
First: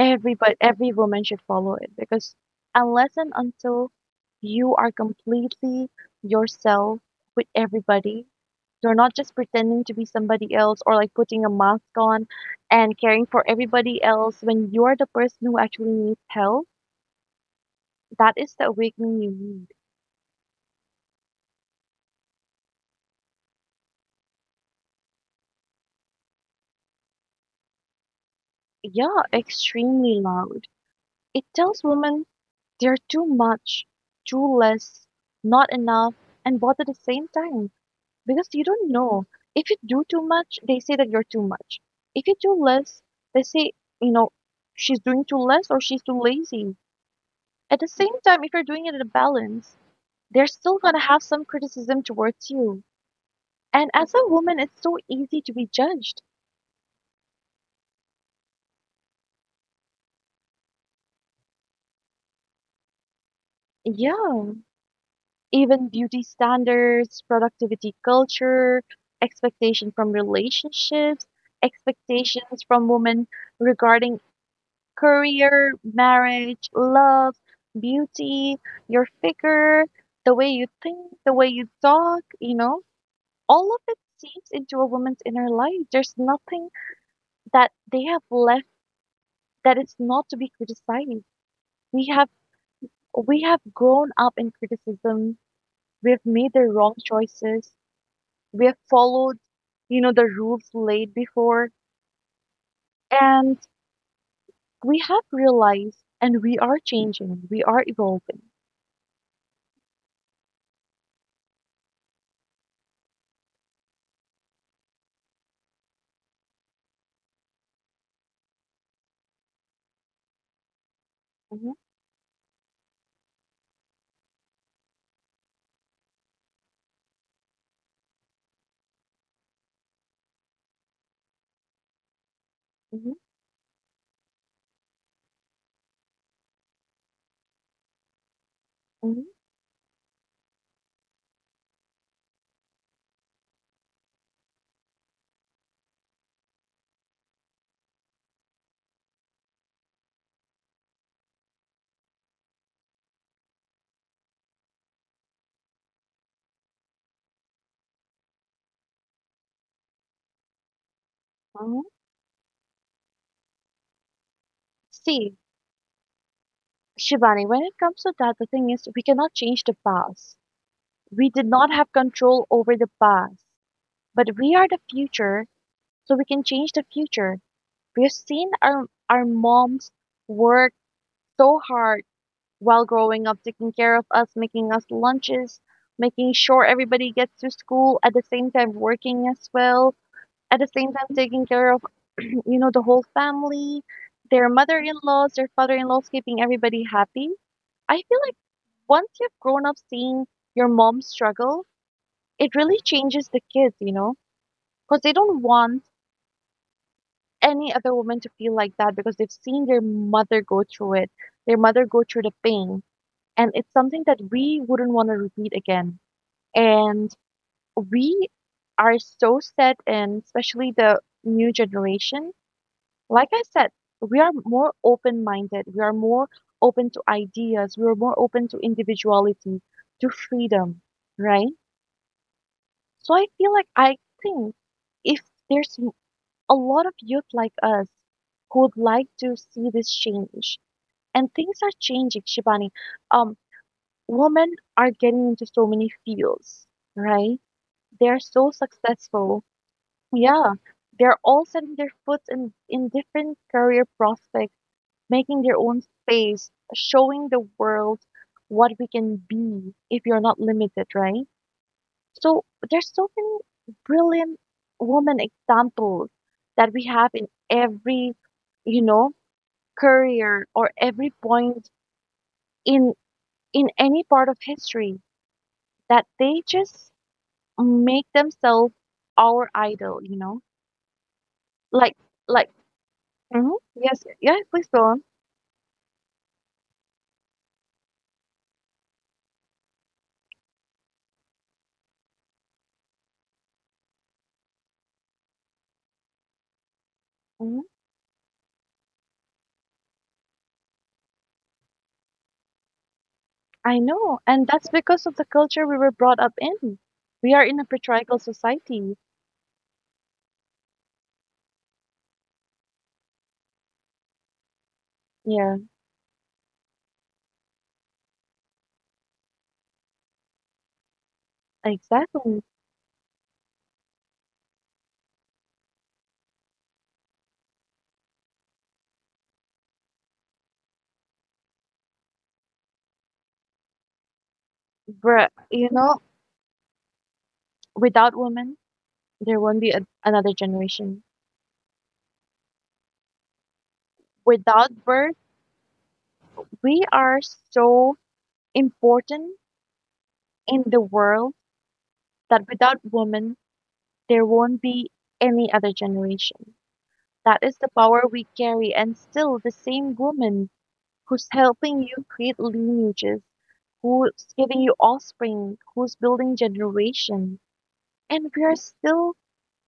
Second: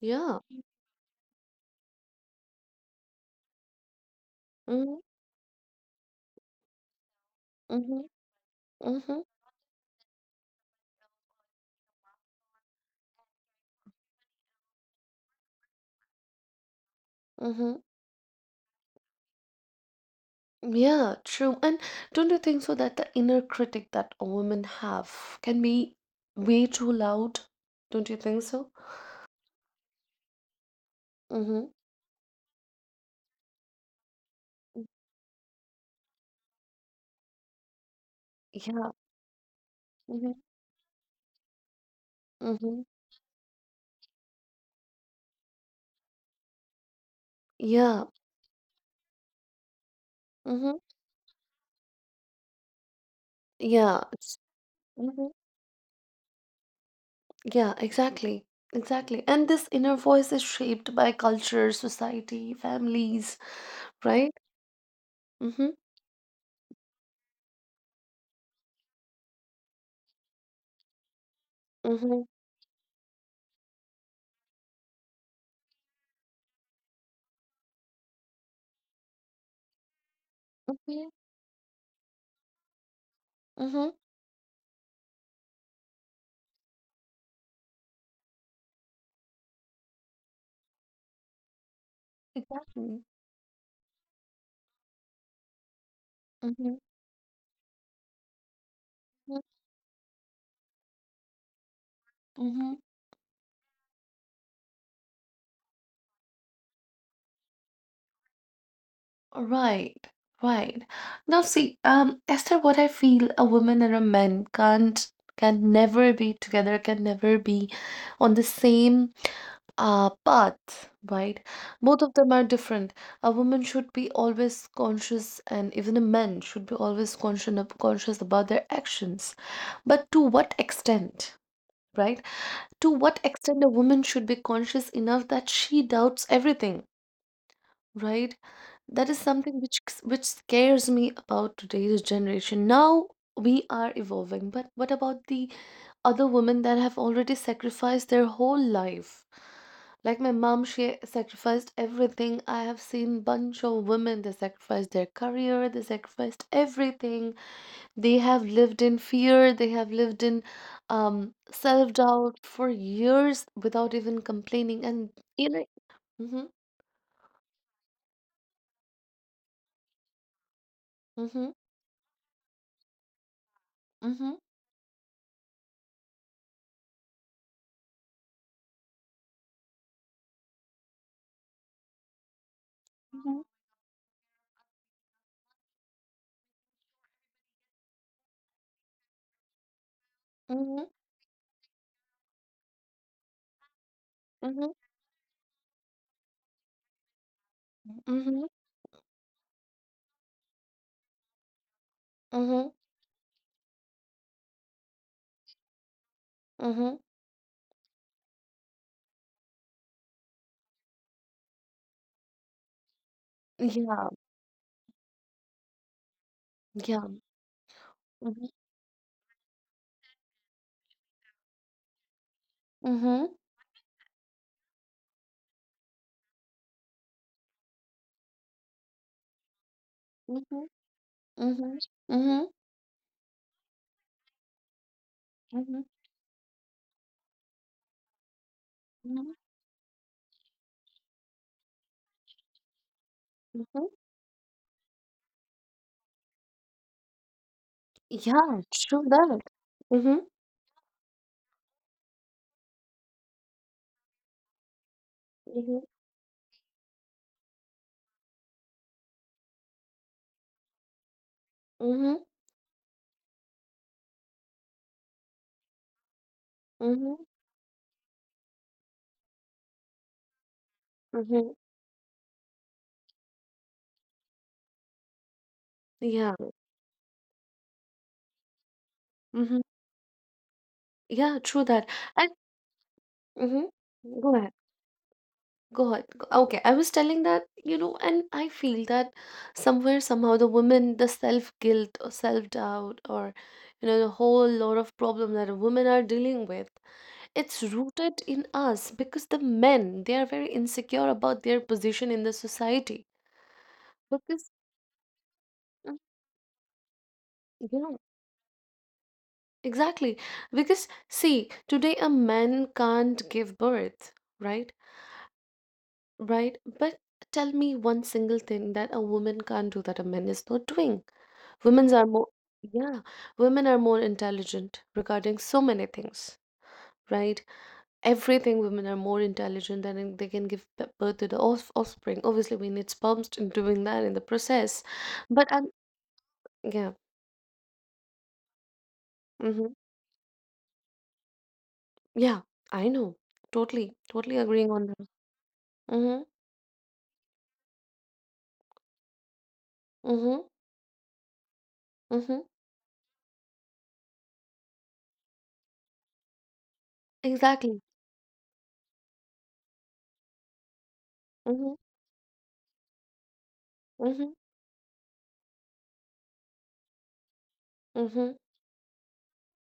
Speaker 1: yeah.
Speaker 2: every woman should follow it, because unless and until you are
Speaker 1: Mm-hmm,
Speaker 2: completely yourself with
Speaker 1: mm-hmm,
Speaker 2: everybody, you're not
Speaker 1: mm-hmm,
Speaker 2: just pretending to be somebody else or like putting a mask on and caring for everybody else when you're the person who actually needs help.
Speaker 1: mm-hmm.
Speaker 2: That is the awakening you need.
Speaker 1: Yeah, true. And don't you think so that the inner critic that a woman have can be way too loud? Don't you think so?
Speaker 2: Yeah, extremely loud. It
Speaker 1: Mm-hmm.
Speaker 2: tells women they're too much, too less, not enough, and both at the same time. Because you don't
Speaker 1: Yeah.
Speaker 2: know. If you do too
Speaker 1: Mm-hmm.
Speaker 2: much, they say that you're too much. If you do
Speaker 1: Mm-hmm.
Speaker 2: less, they say, you know, she's doing too less or she's too lazy. At the
Speaker 1: Yeah.
Speaker 2: same time, if you're doing it in a balance, they're
Speaker 1: Mm-hmm.
Speaker 2: still going to have some criticism towards you. And
Speaker 1: Yeah.
Speaker 2: as a woman, it's so easy to be judged.
Speaker 1: Yeah, exactly. Exactly. And this inner voice is shaped by culture, society, families, right?
Speaker 2: Yeah.
Speaker 1: Mm-hmm.
Speaker 2: Even beauty standards, productivity culture, expectation from relationships,
Speaker 1: Mm-hmm.
Speaker 2: expectations from women regarding career, marriage, love, beauty, your figure, the way you
Speaker 1: Okay.
Speaker 2: think, the way you talk, you know, all of
Speaker 1: Mm-hmm.
Speaker 2: it seeps into a woman's inner life. There's nothing that they have left that it's not to be criticized. We have
Speaker 1: Exactly.
Speaker 2: we have grown up in criticism. We have made the
Speaker 1: Mm-hmm.
Speaker 2: wrong choices. We have followed, you know, the rules laid before,
Speaker 1: Mm-hmm.
Speaker 2: and we have realized, and we are changing. We are evolving.
Speaker 1: Right. Right. Now see, um, Esther, what I feel, a woman and a man can't can never be together, can never be on the same. Uh, but, right,
Speaker 2: Hmm.
Speaker 1: both of them are different. A woman should be always conscious, and even a man should be always conscious, conscious about their actions. But to what extent, right? To
Speaker 2: Hmm.
Speaker 1: what extent a woman should be conscious enough that she doubts everything? Right? That is
Speaker 2: Hmm.
Speaker 1: something which which scares me about today's generation. Now we are evolving, but what about the other women that have already sacrificed their whole life? Like my mom, she sacrificed everything. I have seen bunch of women, they sacrificed their career, they sacrificed everything. They have lived in fear, they have lived in um
Speaker 2: Hmm.
Speaker 1: self-doubt for years without even complaining. And
Speaker 2: See,
Speaker 1: you know, mm-hmm,
Speaker 2: Shivani, when it comes to that, the thing is, we cannot change the past. We did
Speaker 1: mm-hmm,
Speaker 2: not have control over the past,
Speaker 1: mm-hmm.
Speaker 2: but we are the future, so we can change the future. We've seen our our moms work so hard while growing
Speaker 1: Mm-hmm.
Speaker 2: up, taking care of us, making us lunches, making sure everybody gets to school, at the same time working as well, at the
Speaker 1: Mhm,
Speaker 2: same time taking care of you know, the whole family, their
Speaker 1: mhm,
Speaker 2: mother-in-laws, their father-in-laws, keeping everybody happy. I feel like
Speaker 1: mhm,
Speaker 2: once you've grown up seeing your mom struggle, it
Speaker 1: mhm,
Speaker 2: really changes the kids, you know, because they don't want
Speaker 1: mhm.
Speaker 2: any other woman to feel like that because they've seen their mother go through it, their mother go through the pain. And it's something
Speaker 1: Ja,
Speaker 2: that we wouldn't want to repeat again. And
Speaker 1: ja.
Speaker 2: we
Speaker 1: Mhm,
Speaker 2: are so set in, especially the new generation. Like
Speaker 1: mhm,
Speaker 2: I said, we are more open minded, we are more open to ideas, we are more open to individuality, to
Speaker 1: mhm,
Speaker 2: freedom, right?
Speaker 1: mhm, mhm,
Speaker 2: So I feel like I think if there's
Speaker 1: mhm,
Speaker 2: a lot of youth like us who'd like
Speaker 1: mhm,
Speaker 2: to see this change. And things are changing, Shibani. Um,
Speaker 1: mhm.
Speaker 2: Women are getting into so many fields, right? They're so
Speaker 1: Yeah, true that.
Speaker 2: successful.
Speaker 1: Mhm,
Speaker 2: Yeah, they're all setting their foot in, in different career prospects, making their
Speaker 1: mhm,
Speaker 2: own space, showing the world what we can be if you're not limited, right?
Speaker 1: mhm,
Speaker 2: So there's so many brilliant woman examples that we have
Speaker 1: mhm,
Speaker 2: in every, you know, career or every
Speaker 1: mhm.
Speaker 2: point in in any part of history that
Speaker 1: Yeah,
Speaker 2: they just make themselves our
Speaker 1: mhm.
Speaker 2: idol, you know?
Speaker 1: Yeah, true that.
Speaker 2: Like
Speaker 1: And
Speaker 2: like mhm,
Speaker 1: mhm.
Speaker 2: yes,
Speaker 1: Go
Speaker 2: yeah,
Speaker 1: ahead.
Speaker 2: please go on.
Speaker 1: Go ahead. Go- Okay, I was telling that, you know, and I feel that somewhere, somehow, the women, the self-guilt or self-doubt, or, you know, the whole lot of problem that women are dealing with, it's
Speaker 2: Mhm.
Speaker 1: rooted in us because the men, they are very insecure about their position in the society.
Speaker 2: I know, and
Speaker 1: Because
Speaker 2: that's because of the culture we were
Speaker 1: mm,
Speaker 2: brought up in. We are in a
Speaker 1: yeah,
Speaker 2: patriarchal society.
Speaker 1: exactly. Because see, today a man can't give birth, right?
Speaker 2: Yeah,
Speaker 1: Right, but tell me one single thing that a woman can't do that a man is not doing. Women's are more
Speaker 2: exactly.
Speaker 1: Yeah, women are more intelligent regarding so many things, right? Everything, women are more intelligent than in- they can give b- birth to the off- offspring. Obviously we need sperms in doing that, in the process,
Speaker 2: Bruh,
Speaker 1: but um,
Speaker 2: you know,
Speaker 1: yeah.
Speaker 2: without women there won't
Speaker 1: Mm-hmm,
Speaker 2: be a, another generation.
Speaker 1: yeah, I know. Totally totally agreeing on
Speaker 2: Without
Speaker 1: that.
Speaker 2: birth,
Speaker 1: Mm-hmm,
Speaker 2: we are so important
Speaker 1: mm-hmm,
Speaker 2: in the world
Speaker 1: mm-hmm,
Speaker 2: that without women, there won't be any other generation. That is the
Speaker 1: exactly.
Speaker 2: power we carry, and still the same woman who's
Speaker 1: Mm-hmm,
Speaker 2: helping you create lineages,
Speaker 1: mm-hmm,
Speaker 2: who's giving you offspring, who's building generation,
Speaker 1: mm-hmm.
Speaker 2: and we are still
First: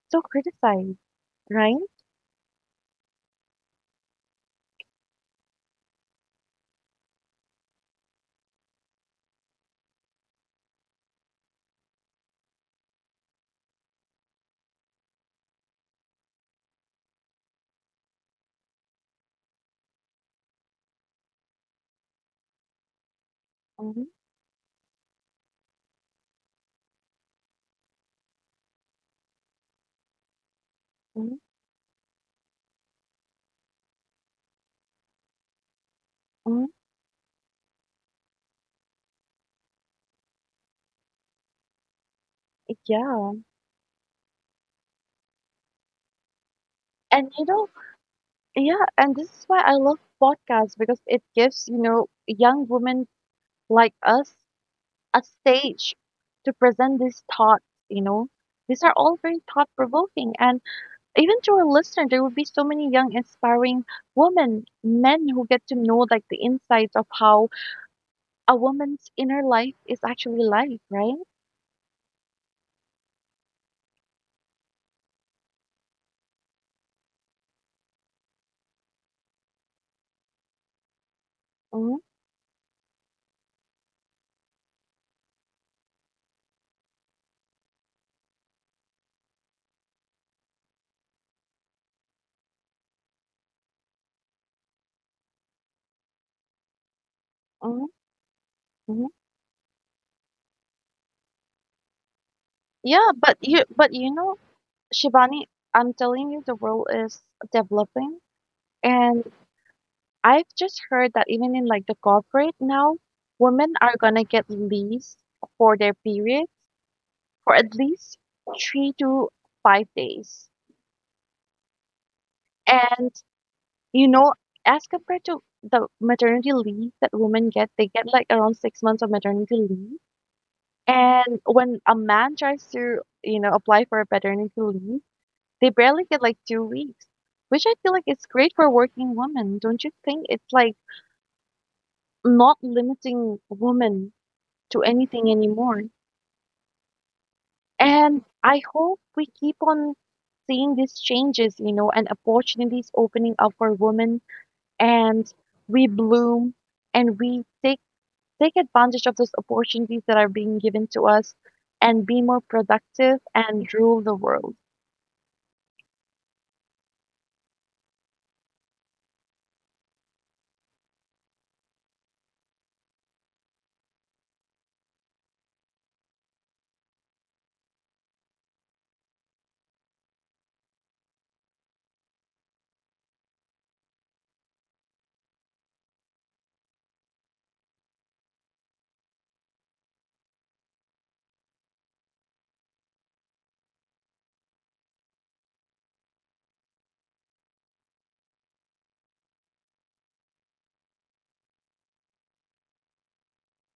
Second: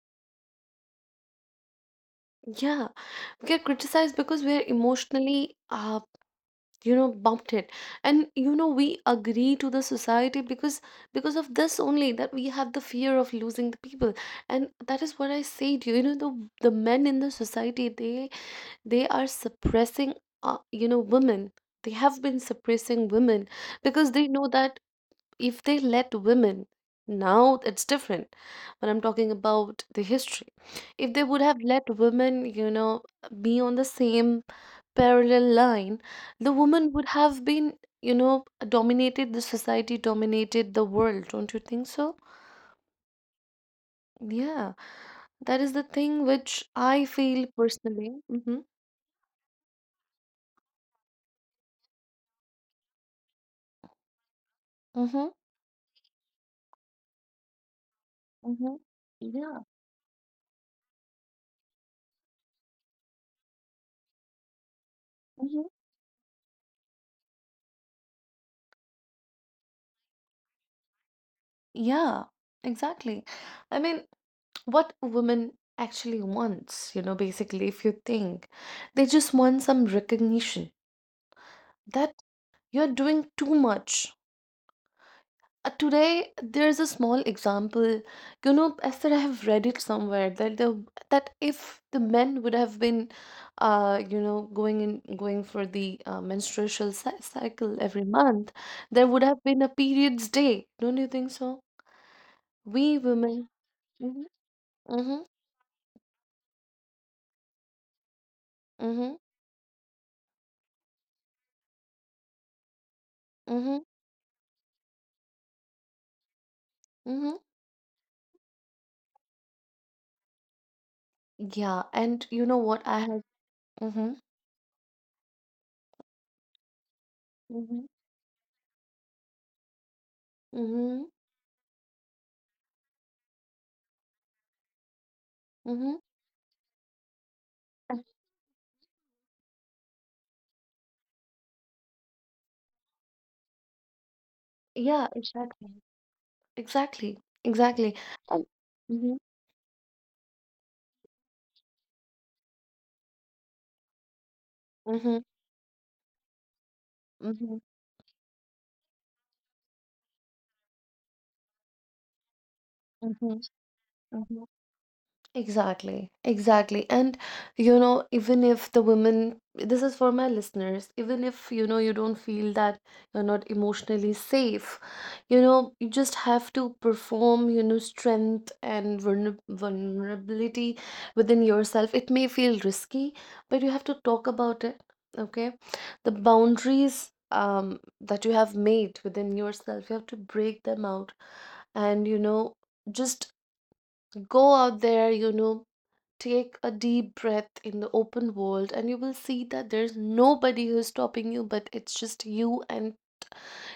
Speaker 2: so criticized, right?
Speaker 1: Yeah, we get criticized because we are emotionally, uh, you know about it. And you know, we agree to the society because because of this only, that we have the fear of losing the people. And that is what I say to you, you know, the the men in the society, they they are suppressing, uh, you know, women. They have been suppressing women
Speaker 2: Mm-hmm.
Speaker 1: because they know that if they let women, now it's different, but I'm talking about the history, if they
Speaker 2: Mm-hmm.
Speaker 1: would have let women, you know, be on the same parallel line, the
Speaker 2: Mm-hmm.
Speaker 1: woman would have been, you know, dominated the society, dominated the world, don't you think so?
Speaker 2: Yeah.
Speaker 1: Yeah, that is the thing which I
Speaker 2: And you
Speaker 1: feel
Speaker 2: know,
Speaker 1: personally. Mm-hmm,
Speaker 2: yeah, and this is why I love podcasts because it gives, you know, young women like us a
Speaker 1: mm-hmm,
Speaker 2: stage to present these thoughts, you know.
Speaker 1: mm-hmm.
Speaker 2: These are all very
Speaker 1: Yeah.
Speaker 2: thought provoking. And even to our listener, there will be so many young, inspiring women, men who get
Speaker 1: Mm-hmm.
Speaker 2: to know like the insights of how a woman's inner life is actually like, right?
Speaker 1: Yeah, exactly. I mean, what women actually wants, you know, basically if you think, they just want some recognition,
Speaker 2: Hmm.
Speaker 1: that you're doing too much. Uh, today there's a small example. You know, Esther, I have read it somewhere that, the that if the men would have been, uh you know, going in going for the uh, menstrual cy- cycle
Speaker 2: Hmm.
Speaker 1: every month, there
Speaker 2: Hmm.
Speaker 1: would have been a periods day, don't you think so? We
Speaker 2: Yeah, but
Speaker 1: women.
Speaker 2: you, but you
Speaker 1: Mm-hmm,
Speaker 2: know,
Speaker 1: mm-hmm,
Speaker 2: Shivani, I'm telling you, the world is developing.
Speaker 1: mm-hmm,
Speaker 2: And I've just heard that even in like the corporate now, women
Speaker 1: mm-hmm.
Speaker 2: are gonna get leaves for their period
Speaker 1: Mm-hmm.
Speaker 2: for at least three to five days.
Speaker 1: Yeah, and you know what? I
Speaker 2: And
Speaker 1: have.
Speaker 2: you
Speaker 1: Mm-hmm,
Speaker 2: know, as compared to the maternity leave that women get, they
Speaker 1: mm-hmm,
Speaker 2: get like around six months of maternity leave.
Speaker 1: mm-hmm,
Speaker 2: And when a man tries to, you know, apply for a paternity leave, they
Speaker 1: mm-hmm.
Speaker 2: barely get like two weeks, which I feel like
Speaker 1: And-
Speaker 2: it's great for working women. Don't you think it's like not limiting women to
Speaker 1: Yeah,
Speaker 2: anything
Speaker 1: exactly,
Speaker 2: anymore.
Speaker 1: exactly, exactly.
Speaker 2: And
Speaker 1: And
Speaker 2: I hope
Speaker 1: mm-hmm,
Speaker 2: we keep on seeing these changes, you know, and opportunities opening up for women
Speaker 1: mm-hmm,
Speaker 2: and we bloom and we
Speaker 1: mm-hmm,
Speaker 2: take take advantage of those opportunities that are being given to us and be more productive
Speaker 1: mm-hmm,
Speaker 2: and rule the world.
Speaker 1: exactly, exactly. And you know, even if the women, this is for my listeners, even if, you know, you don't feel that you're not emotionally safe, you know, you just have to perform, you know, strength and vulner vulnerability within yourself. It may feel risky, but you have to talk about it, okay? The boundaries um that you have made within yourself, you have to break them out, and, you know, just go out there, you know, take a deep breath in the open world, and you will see that there's nobody who's stopping you, but it's just you and,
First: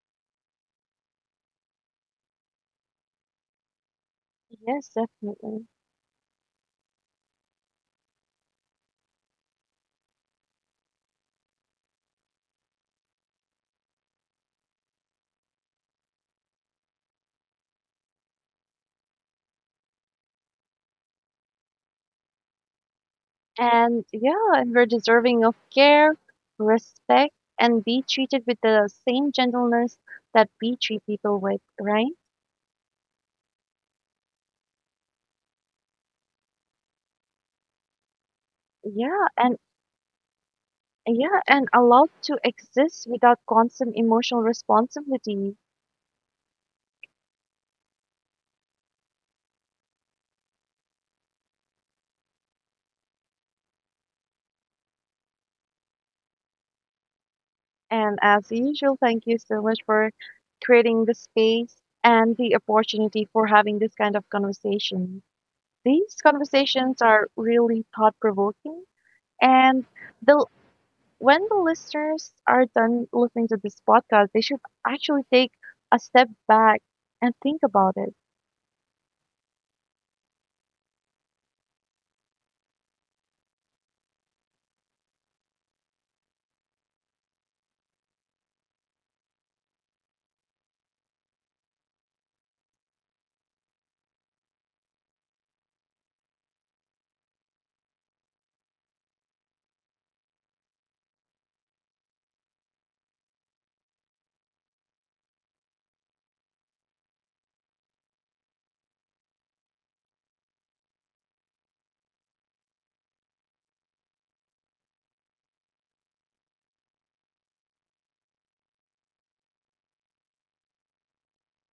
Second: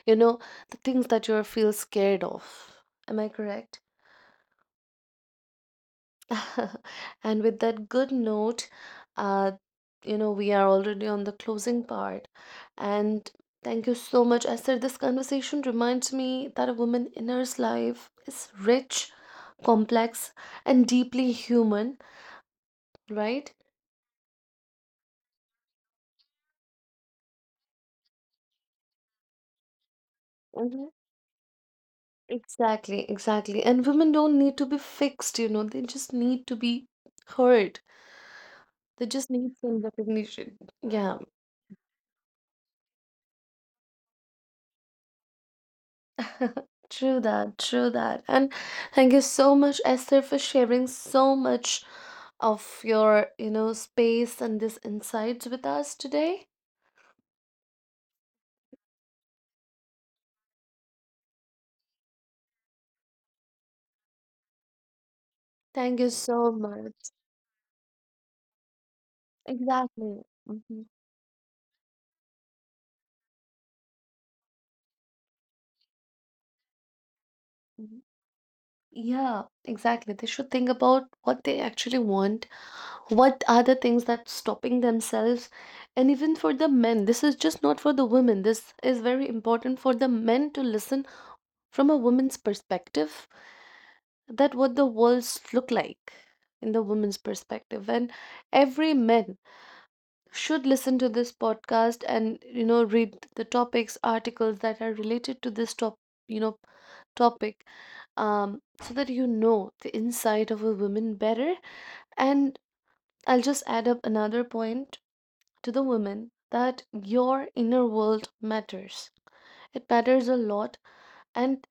Speaker 1: you know, the things that you feel scared of. Am I correct?
Speaker 2: Yes, definitely.
Speaker 1: And with that good note, uh you know, we are already on the closing part. And thank you so much, Esther. This conversation reminds me that a woman's inner life is rich, complex, and deeply human, right?
Speaker 2: And yeah, and we're deserving of care, respect, and be treated with the same gentleness that we treat people with, right?
Speaker 1: Exactly, exactly. And women don't need to be fixed, you know, they just need to be heard. They
Speaker 2: Yeah,
Speaker 1: just need
Speaker 2: and
Speaker 1: some recognition. Yeah.
Speaker 2: yeah, and allowed to exist without constant emotional responsibility.
Speaker 1: True that, true that. And thank you so much, Esther, for sharing so much of your, you know, space and this insights with us today.
Speaker 2: And as usual, thank you so much for creating the space and the opportunity for having this kind of conversation.
Speaker 1: Thank you
Speaker 2: These
Speaker 1: so
Speaker 2: conversations
Speaker 1: much.
Speaker 2: are really thought provoking. And
Speaker 1: Exactly.
Speaker 2: the,
Speaker 1: Mhm,
Speaker 2: when the listeners are done listening to this podcast, they should actually take a step back and think about
Speaker 1: mhm.
Speaker 2: it.
Speaker 1: Yeah, exactly. They should think about what they actually want, what are the things that stopping themselves. And even for the men, this is just not for the women, this is very important for the men to listen, from a woman's perspective, that what the worlds look like in the woman's perspective. And every man should listen to this podcast, and you know, read the topics, articles that are related to this top you know, topic, um, so that you know the inside of a woman better. And I'll just add up another point to the women: that your inner world matters. It matters a lot, and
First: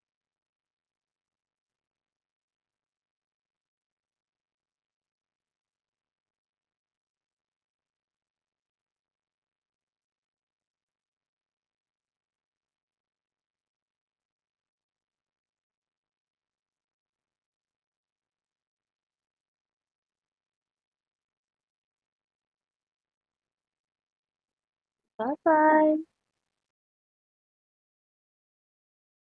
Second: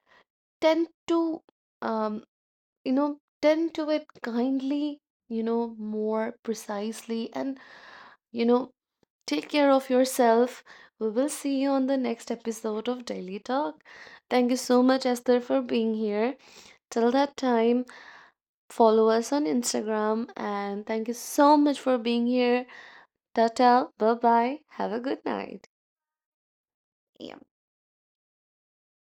Speaker 1: tend to, um, you know, tend to it kindly, you know, more precisely, and, you know, take care of yourself. We will see you on the next episode of Daily Talk. Thank you so much, Esther, for being here. Till that time, follow us on Instagram, and thank you so much for being here. Tata, bye bye. Have a good
Speaker 2: Bye
Speaker 1: night.
Speaker 2: bye.